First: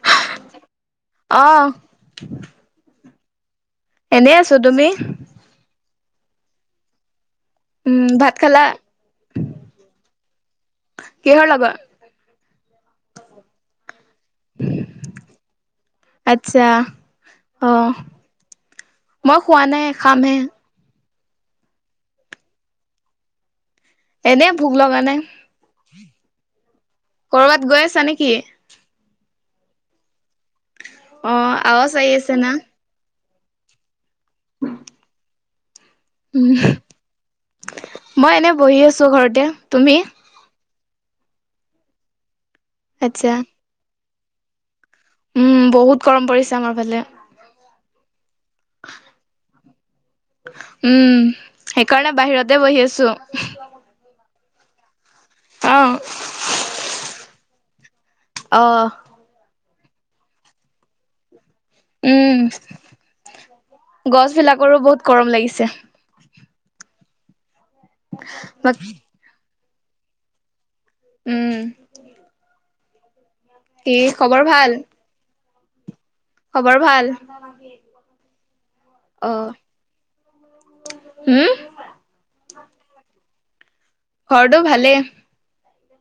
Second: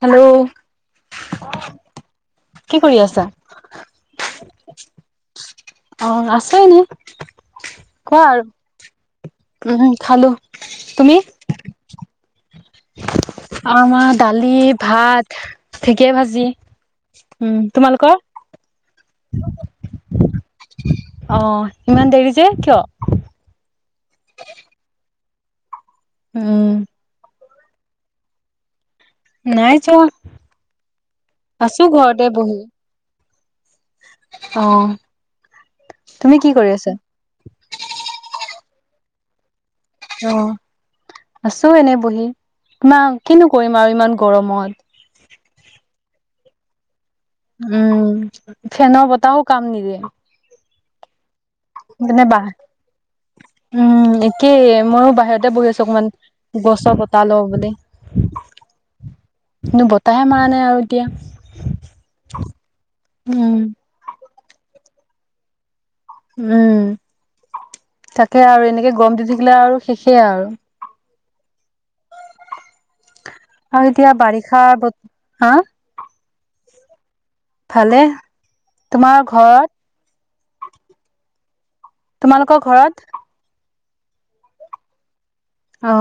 Hello আহ কি কৰি আছা এনেই আছো তুমি অ আছো ইনেই উম ভাত খালা উম খালো তুমি কিহৰ লগত? [inaudible] আমাৰ দালি ভাত ঢেকীয়া ভাজি আচ্ছা উম অ', তোমালোকৰ মই খোৱা নাই খামহে অ ইমান দেৰি যে কিয় এনে ভোক লগা নে উম কৰবাত গৈ আছা নেকি নাই যোৱা অ', আছো আৱাজ আহি ঘৰতে আছে না। বহি অ তুমি উম কি কৰি আছা? মই এনে বহি আছো ঘৰতে তুমি? অ' আছো এনেই বহি ই আচ্ছা। কিনো কৰিম আৰু ইমান গৰমত। উম বহুত গৰম পৰিছে আমাৰ ফালে। উম ফেনৰ বতাহও কাম নিদিয়ে। উম সেইকাৰণে বাহিৰতে বহি আছোঁ। কি ময়ো বাহিৰতে বহি আছোঁ অকমান গছৰ কত লওঁ বুলি। আহ কিন্তু বতাহে মাৰ নাই আৰু এতিয়া, উম উম, গছ বিলাকৰো বহুত গৰম লাগিছে। উম তাকে আৰু এনেকে গম দি থাকিলে আৰু শেষে আৰু। উম আৰু কি এতিয়া খবৰ বাৰিষা ভাল? হা খবৰ ভাল? ভালে তোমাৰ ঘৰত হম? তোমালোকৰ ঘৰত ঘৰটো ভালে। অ,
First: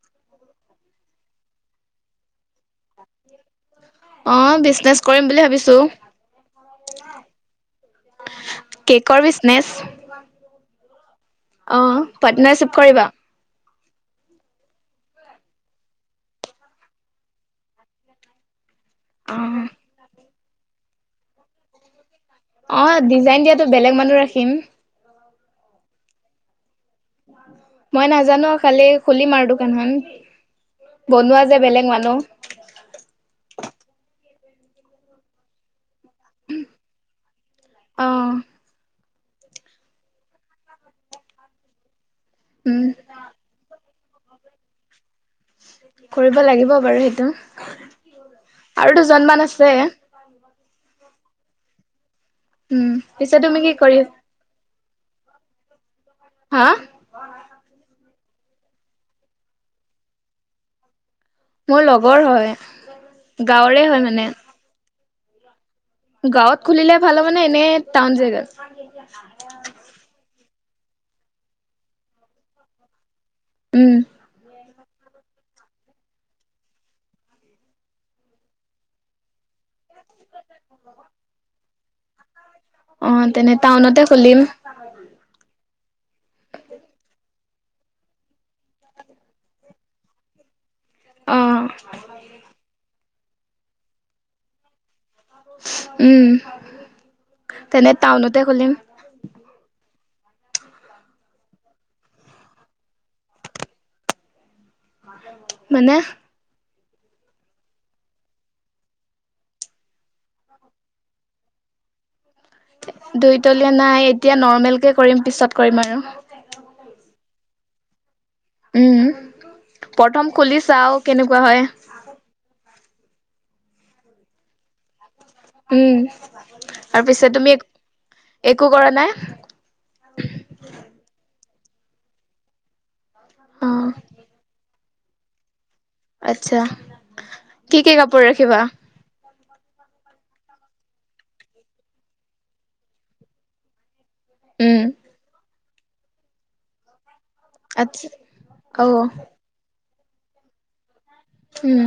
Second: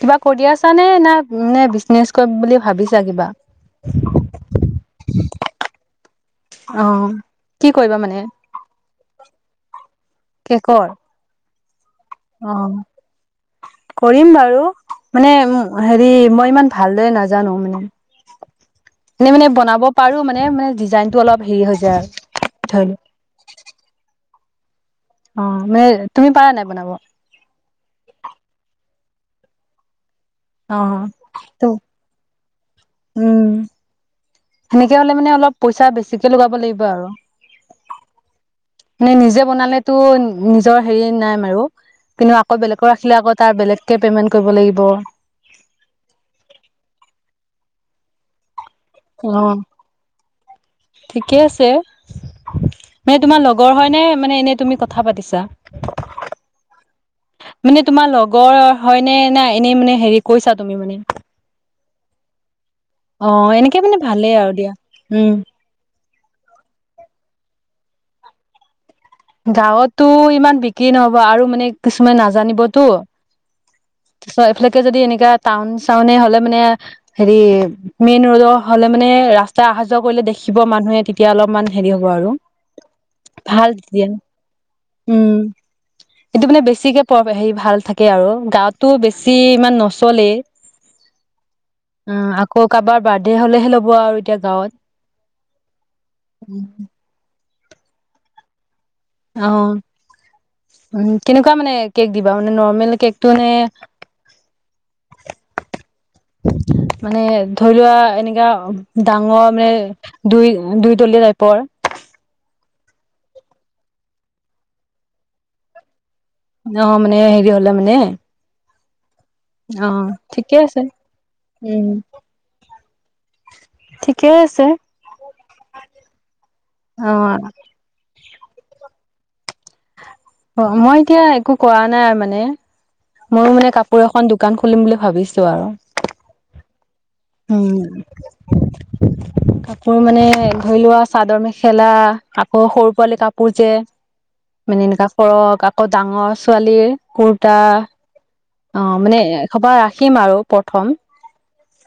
কিবা কৰি আছা নে না নে বিজনেচ কৰিম বুলি ভাবিছা কিবা। অ, বিজনেচ কৰিম বুলি ভাবিছো। অ, কি কৰিবা মানে? কৰবিছনেছ। কেকৰৰ? অ, পাৰ্টনাৰশ্বিপ কৰিবা? কৰিম বাৰু মানে উম, হেৰি মই ইমান ভালদৰে নাজানো মানে? [inaudible] এনেই মানে বনাব পাৰো মানে মানে ডিজাইনতটো অলপ হেৰি হৈ যায় আৰু। অ, ধৰি লোৱা ডিজাইন দিয়াতো বেলেগ মানুহ ৰাখিম। অ, মানে তুমি পাৰা নাই বনাব? মই নাজানো কালি খুলিম আৰু দোকানখন? অ', বনোৱা যে ত' বেলেগ মানুহ উম। সেনেকে হলে মানে অলপ পইচা বেছিকে লগাব লাগিব আৰু। অ মে নিজে বনালেতো নিজৰ হেৰি নাই আৰু কিন্তু আকৌ উম বেলেগক ৰাখিলে আকৌ তাৰ বেলেগ কে পেমেন্ট কৰিব লাগিব। কৰিব লাগিব বাৰু সেইটো। আৰু অ দুজনমান আছে। ঠিকে আছে উম মানে পিছে তোমাৰ তুমি কি লগৰ কৰি হয়নে মানে এনে তুমি ক কথা পাতিছা হা মানে তোমাৰ লগৰ হয়নে না এনেই মানে হেৰি কৈছা তুমি মানে মোৰ লগৰ হয় অহ গাঁৱৰে এনেকে হয় মানে ভালেই আৰু দিয়া উম গাঁৱত খুলিলে ভাল হ'বনে এনে টাউন জেগাত গাঁৱতো ইমান বিক্ৰী নহব আৰু মানে কিছুমান নাজানিবতো উম চ এফালে যদি এনেকা টাউন চাউনে হলে মানে হেৰি মেইন ৰড হলে মানে ৰাস্তা আহা যোৱা কৰিলে দেখিব মানুহে তেতিয়া অলপমান হেৰি হ'ব আৰু অ তেনে ভাল টাউনতে তেতিয়া খুলিম উম এইটো মানে বেছিকে প হেৰি ভাল থাকে আৰু গাঁৱতো বেছি ইমান নচ চলে অ উম আকৌ কাৰোবাৰ বাৰ্থডে হলেহে ল'ব আৰু এতিয়া গাঁৱত উম তেনে টাউনতে খুলিম অহ উম কেনেকুৱা মানে কেক দিবা মানে নৰ্মেল কেকটো নে মানে মানে ধৰি লোৱা এনেকাা ডাঙৰ মানে দুই-দুই তলীয়া টাইপৰ দুইতলীয়া নাই এতিয়া নৰ্মেল কে কৰিম পিছত কৰিম আৰু। ন মানে হেৰি হলে মানে উম, অ প্ৰথম ঠিকে খুলি আছে চাও কেনেকুৱা হয়। ঠিকেই আছে। উম, ত অ পিছে তুমি একো কৰা নাই। অ, মই এতিয়া একো কৰা নাই আৰু মানে ময়ো মানে অ', কাপোৰ এখন দোকান খুলিম বুলি ভাবিছো আৰু। আচ্ছা, উম কি-কি কাপোৰ ৰখিবা কাপোৰ মানে ধৰি লোৱা চাদৰ মেখেলা আকৌ সৰু পোৱালি কাপোৰ যে। উম, মানে এনেককা কৰৰক আকৌ ডাঙৰ ছোৱালীৰ কুৰ্তা। আচ্ছা অ' মানে এসপাহ ৰাখিম আৰু প্ৰথম। উম,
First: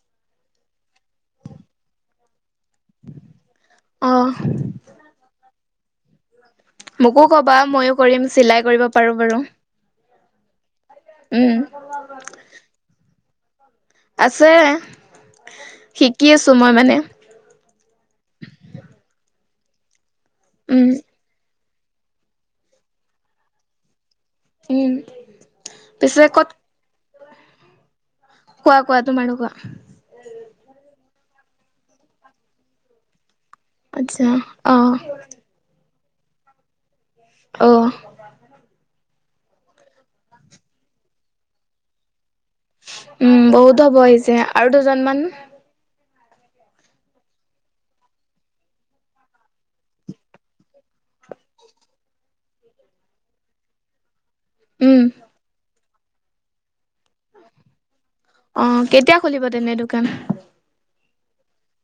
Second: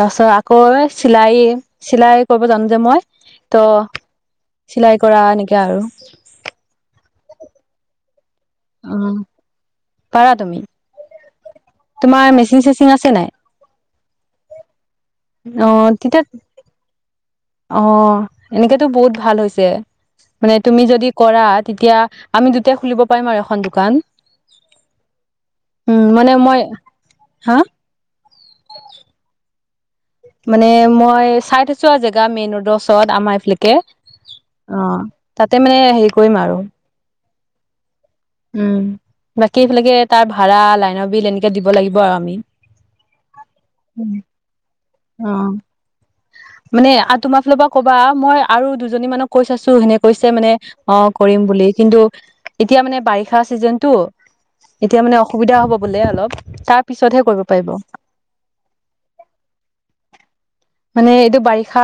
তাৰপছত আকৌ চিলাই-চিলাই। জানো যে মই ত অ', চিলাই কৰা এনেকা আৰু। মোকো কবা মইো কৰিম চিলাই কৰিব অ পাৰো বাৰু। পাৰা তুমি। উম, তোমাৰ মেচিন চেচিং আছে নাই। আছে অ তেতিয়া শিকি আছো মই মানে। অ' এনেকেতো বহুত ভাল হৈছে মানে তুমি উম, যদি কৰা। তেতিয়া আমি দুটাই খুলিব পাৰিম আৰু এখন দোকান। উম। উম, পিছে মানে মই হা। কোৱা-কোৱাটো ম কোৱা? মানে মই চাই থৈছো আৰু জেগা মেইন ৰোডৰ ওচৰত আমাৰ এইফিল আচ্ছা অহ অ' তাতে মানে হেৰি কৰিম আৰু। আহ উম, বাকী এইফালাগে তাৰ ভাড়া লাইন বিল এনেকে দিব লাগিব আৰু আমি। উম, বহুত হ'ব আহিছে আৰু দুজনমান। অ মানে আৰু তোমাৰ ফালৰ পৰা কবা মই আৰু দুজনী মানক কৈ আছো সেনে কৈছে মানে অ কৰিম বুলি। কিন্তু এতিয়া মানে বাৰিষা চিজনতটো। এতিয়া উম মানে অসুবিধা হ'ব বোলে অলপ তাৰ পিছতহে কৰিব পাৰিব অ', কেতিয়া খুলিব তেনে দোকান মানে এইটো বাৰিষা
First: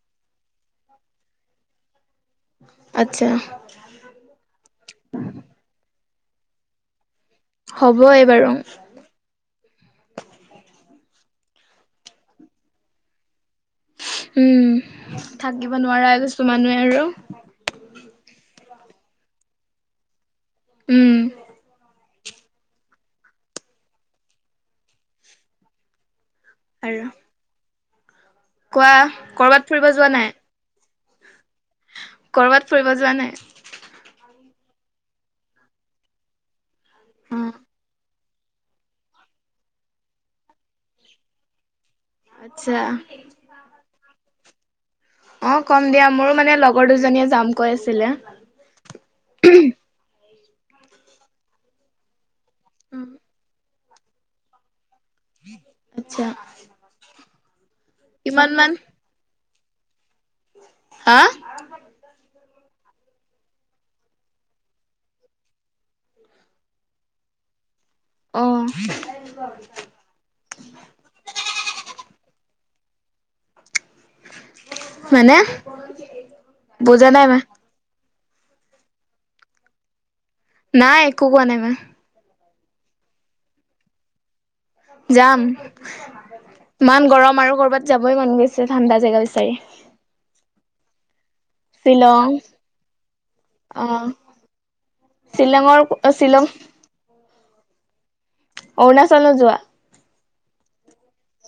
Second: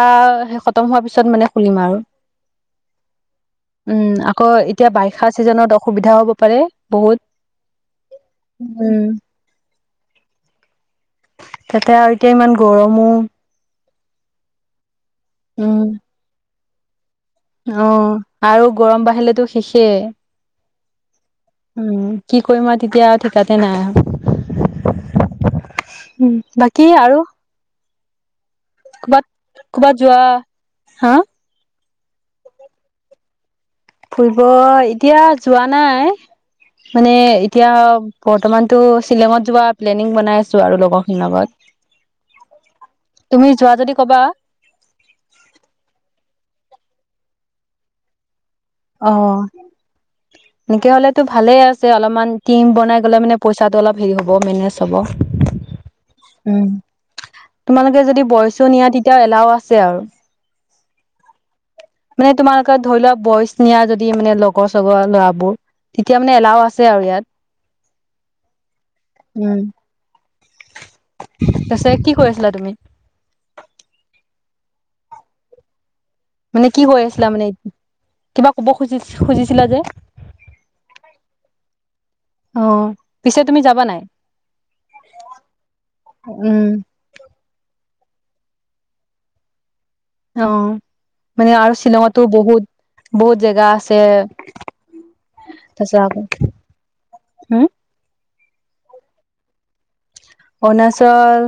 খতম হোৱাৰ পিছত মানে খুলিম আৰু। আচ্ছা উম, আকৌ এতিয়া বাৰিষা চিজনত অসুবিধাও হব পাৰে বহুত। হবয় বাৰু। উম তাতে আৰু এতিয়া ইমান গৰমো উম, থাকিব উম নোৱাৰা কিছু মানুহে আৰু অ, আৰু গৰম বাঢ়িলেতো শেষেই উম, কি কৰিম আৰু তেতিয়া ঠিকাতে নাই আৰু। বাকী আৰু। কোৱা ক'বাত কৰবাত ফুৰিব ক'বাত যোৱা নাই। হা কৰ'বাত ফুৰিব যোৱা নাই। ফুৰিব এতিয়া যোৱা নাই মানে অ এতিয়া। বৰ্তমানতো শ্বিলঙত যোৱা প্লেনিং বনাই আছো আৰু লগৰখিন লগত। আচ্ছা তুমি যোৱা যদি কবা। অ' কম দিয়া মোৰো মানে লগৰ দুজনীয়ে যাম কৈ আছিলে। অ' এনেকে হলেতো ভালে আছে অলপমান টীম বনাই গলে মানে পইচাটো অল হে হব মানে আচ্ছা। তোমালোকে যদি কিমান বয়চো মান নিয়া তেতিয়াও এলাও আছে আৰু হা মানে তোমালোকে ধৰি লোৱা বয়চ নিয়া যদি মানে লগৰ চগৰ ল'ৰাবোৰ তেতিয়া মানে এলাও আছে আৰু ইয়াত অ তাছে কি কৰি আছিলা তুমি মানে মানে কি কৈ বুজা আছিলা নাই মা মানে এত কিবা কব খুজি খুজিছিলা যে নাই, একো কোৱা নাই মই। অ' পিছে তুমি যাবা নাই? যাম। উম। ইমান গৰম, আৰু কৰ'বাত যাবই মন গৈ ছে ঠাণ্ডা জেগা বিচাৰি। অ'। মানে আৰু শ্বিলং শ্বিলঙতো বহুত - বহুত জেগা আছে। চিলঙৰ- চিলং। উম? অৰুণাচলো যোৱা। অৰুণাচল,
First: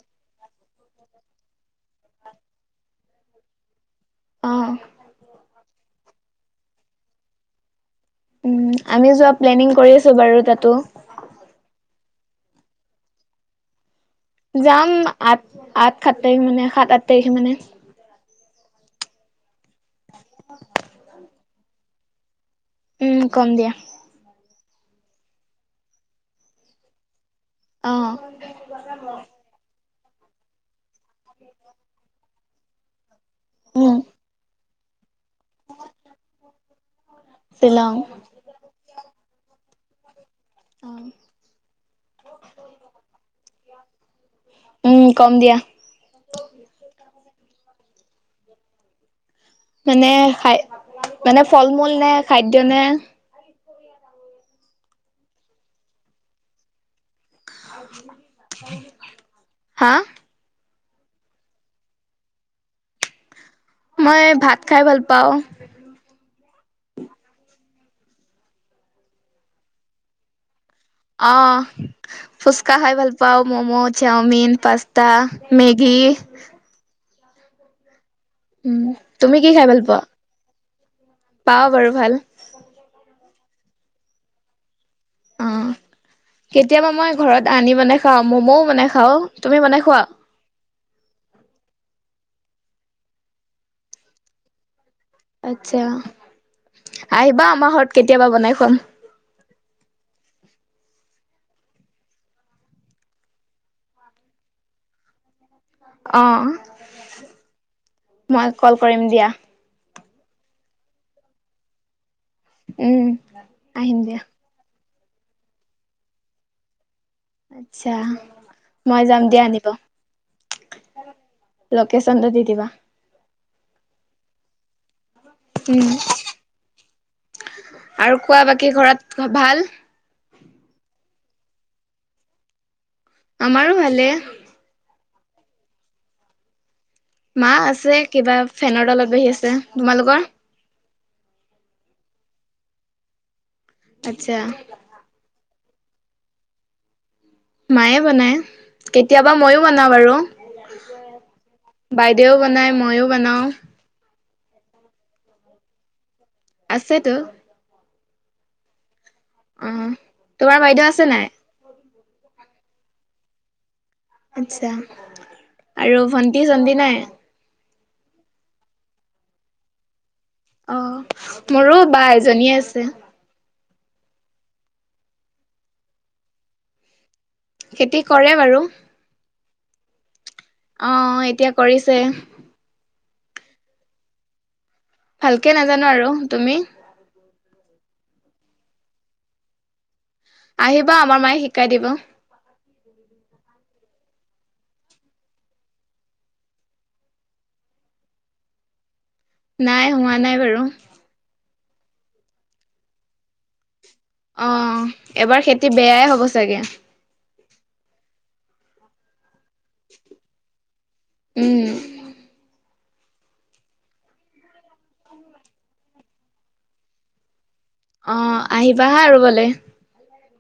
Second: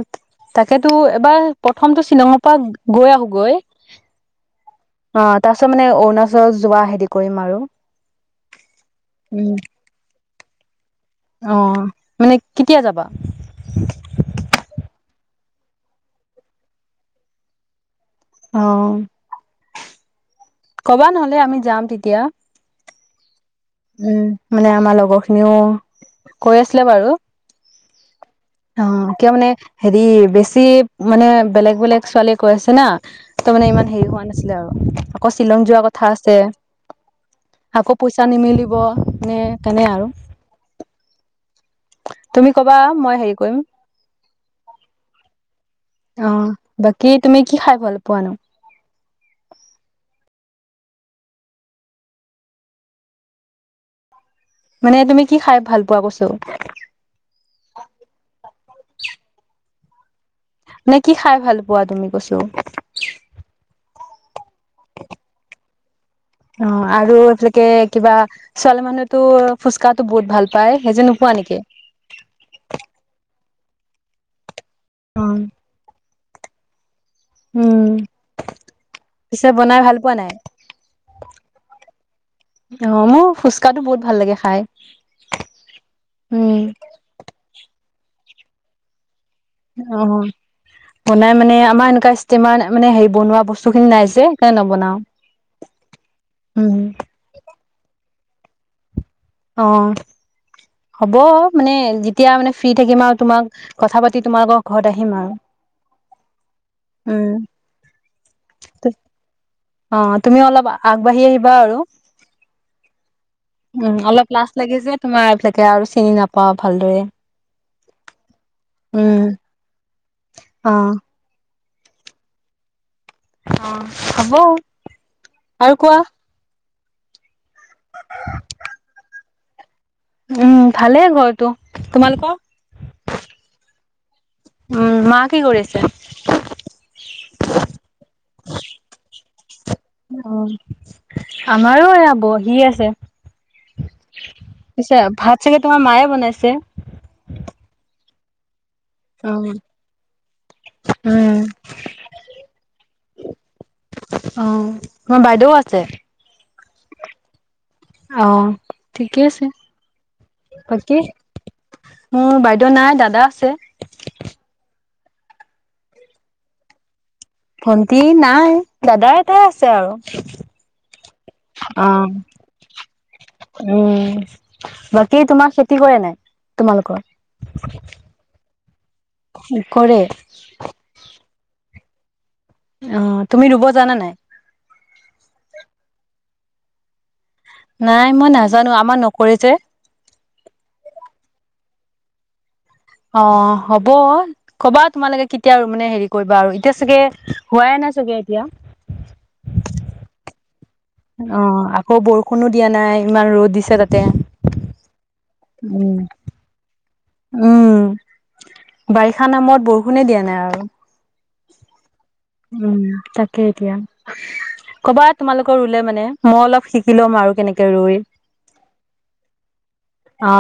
তাকেতো এবাৰ প্ৰথমটো শ্বিলঙৰ পৰা গৈ আহোগৈ। অ' তাৰ পিছত মানে অৰুণাচল যোৱা হেৰি কৰিম আৰু। উম, আমি যোৱা উম প্লেনিং কৰি আছোঁ বাৰু তাতো। অ'। মানে কেতিয়া যাবা? যাম, আঠ- আঠ - সাত তাৰিখ মানে, সাত - আঠ তাৰিখ মানে। অ'। কবা নহ'লে। আমি যাম তেতিয়া। উম, কম দিয়া। উম মানে আমাৰ লগৰখিনিও কৈ আছিলে বাৰু। অ'। অ' কিয় মানে হেৰি বেছি মানে বেলেগ - বেলেগ ছোৱালী কৈ আছে না, তো মানে ইমান উম হেৰি হোৱা নাছিলে আৰু। আকৌ শ্বিলং যোৱা কথা আছে। শ্বিলং আকৌ পইচা নিমিলিব নে, তেনে আৰু। অ তুমি কবা, মই হেৰি কৰিম। উম কম দিয়া অ'। বাকী তুমি কি খাই ভাল পোৱা নো? এনে খাই, মানে ফল- মূল নে, খাদ্য নে? মানে তুমি কি খাই ভাল পোৱা কৈছো? হা! নে কি খাই ভাল পোৱা, তুমি কৈছো? মই ভাত খাই ভাল পাওঁ। অ, আৰু এইফালেকে কিবা, ছোৱালী মানুহেতো ফুচকাতো বহুত ভাল পায় সেইযোৰ নোপোৱা অ, নেকি ফুচকা খাই ভাল পাও। মমো, চাওমিন, পাস্তা, অ মেগি। উম। উম, তুমি পিছে কি খাই বনাই ভাল পোৱা? নাই পাও বাৰু ভাল। অ মোৰ ফুচকাটো বহুত ভাল লাগে খাই। অ, উম কেতিয়াবা মই ঘৰত আনি বনাই খাও, মম'ও বনাই খাও। অ, বনাই মানে, আমাৰ এনেকুৱা ইমান মানে হেৰি বনোৱা বস্তু খিনি নাই যে, সেইকাৰণে নবনাও। আচ্ছা! উম আহিবা আমাৰ ঘৰত কেতিয়াবা, বনাই খোৱাম। অ। হ'ব, মানে যেতিয়া মানে ফ্ৰী থাকিম আৰু তোমাক কথা পাতি, তোমালোকৰ ঘৰত আহিম আৰু। অ, উম মই কল কৰিম দিয়া। অ তুমি অলপ আগবাঢ়ি আহিবা আৰু। উম উম আহিম দিয়া অলপ লাজ লাগিছে। তোমাৰ এইবিলাকে আৰু চিনি নাপাও ভালদৰে। আচ্ছা মই যাম দিয়া আনিব। অঁ। লকেশচনটো দি দিবা। অ হব আৰু উম কোৱা। আৰু কোৱা বাকী ঘৰত ভাল। উম ভালেই ঘৰটো তোমালোকৰ। আমাৰো ভালে। উম মা কি কৰি আছে। মা আছে কিবা ফেনৰ তলত বহি আছে অ তোমালোকৰ। আমাৰো এয়া বহি আছে আচ্ছা পিছে ভাত চাগে। তোমাৰ মায়ে বনাইছে। মায়ে বনায় অ কেতিয়াবা মইয়ো বনাওঁ বাৰু উম বাইদেও বনাই মইও বনাও। অ তোমাৰ বাইদেউ আছে। আছেতো। অ ঠিকেই আছে অ তোমাৰ বাইদেউ বাকী। আছে নাই মোৰ বাইদেউ নাই দাদা আছে। আচ্ছা আৰু ভণ্টি চন্তি নাই। ভণ্টি নাই দাদা এটাই আছে আৰু অ মোৰো অ বা এজনীয়ে আছে। উম বাকী তোমাৰ খেতি কৰে নাই তোমালোকৰ। খেতি কৰে বাৰু কৰে। অ এতিয়া কৰিছে। অ তুমি ৰুব জানা নাই। ভালকে নাজানো আৰু তুমি? নাই মই নাজানো আমাৰ নকৰি যে আহিবা আমাৰ মায়ে শিকাই দিব। অ হ'ব কবা তোমালোকে কেতিয়া আৰু মানে হেৰি কৰিবা আৰু এতিয়া চাগে হোৱাই নাই চাগে এতিয়া। নাই হোৱা নাই বাৰু। অ আকৌ বৰষুণো দিয়া নাই ইমান ৰ'দ দিছে তাতে। অ এবাৰ খেতি উম। বেয়াই হ'ব চাগে,, উম বাই বাৰিষা নামত বৰষুণে দিয়া নাই আৰু। উম উম তাকে এতিয়া। ক'বা, তোমালোকৰ ৰুলে মানে মই অলপ শিকি ল'ম আৰু কেনেকে ৰুই। অঁ আহিবা হা আৰু ৰুবলে অ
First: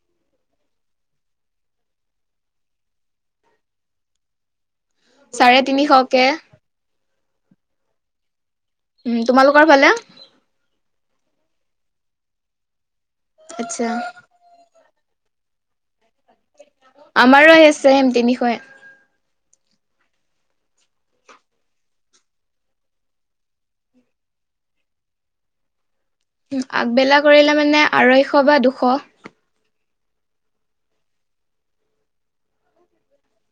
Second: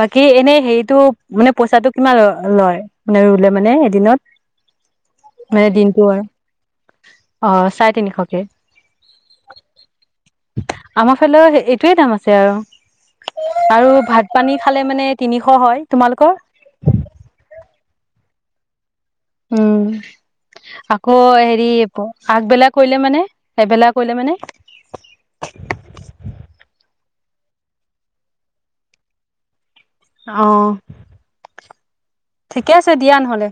বাকী এনেই হেৰিতটো মানে পইচাটো কিমান লয় মানে ৰুলে মানে এদিনত? চাৰে মানে দিনটো আৰু তিনিশকে। অ চাৰে তিনিশকে উম তোমালোকৰ ফালে আমাৰ ফালেও এইটোৱে দাম আছে আৰু আচ্ছা আৰু ভাত পানী খালে মানে তিনিশ হয় তোমালোকৰ? আমাৰো সেই চেম আছে সম তিনিশ উম আকৌ হেৰি আগবেলা কৰিলে মানে এবেলা কৰিলে মানে আগবেলা কৰিলে মানে আঢ়ৈশ বা দুশ। আহ। ঠিকে আছে দিয়া নহ'লে।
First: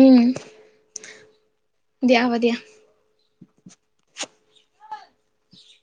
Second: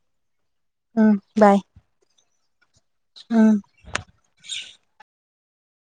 উম। বাই। হব দিয়া দিয়া। উম। উ [unintelligible]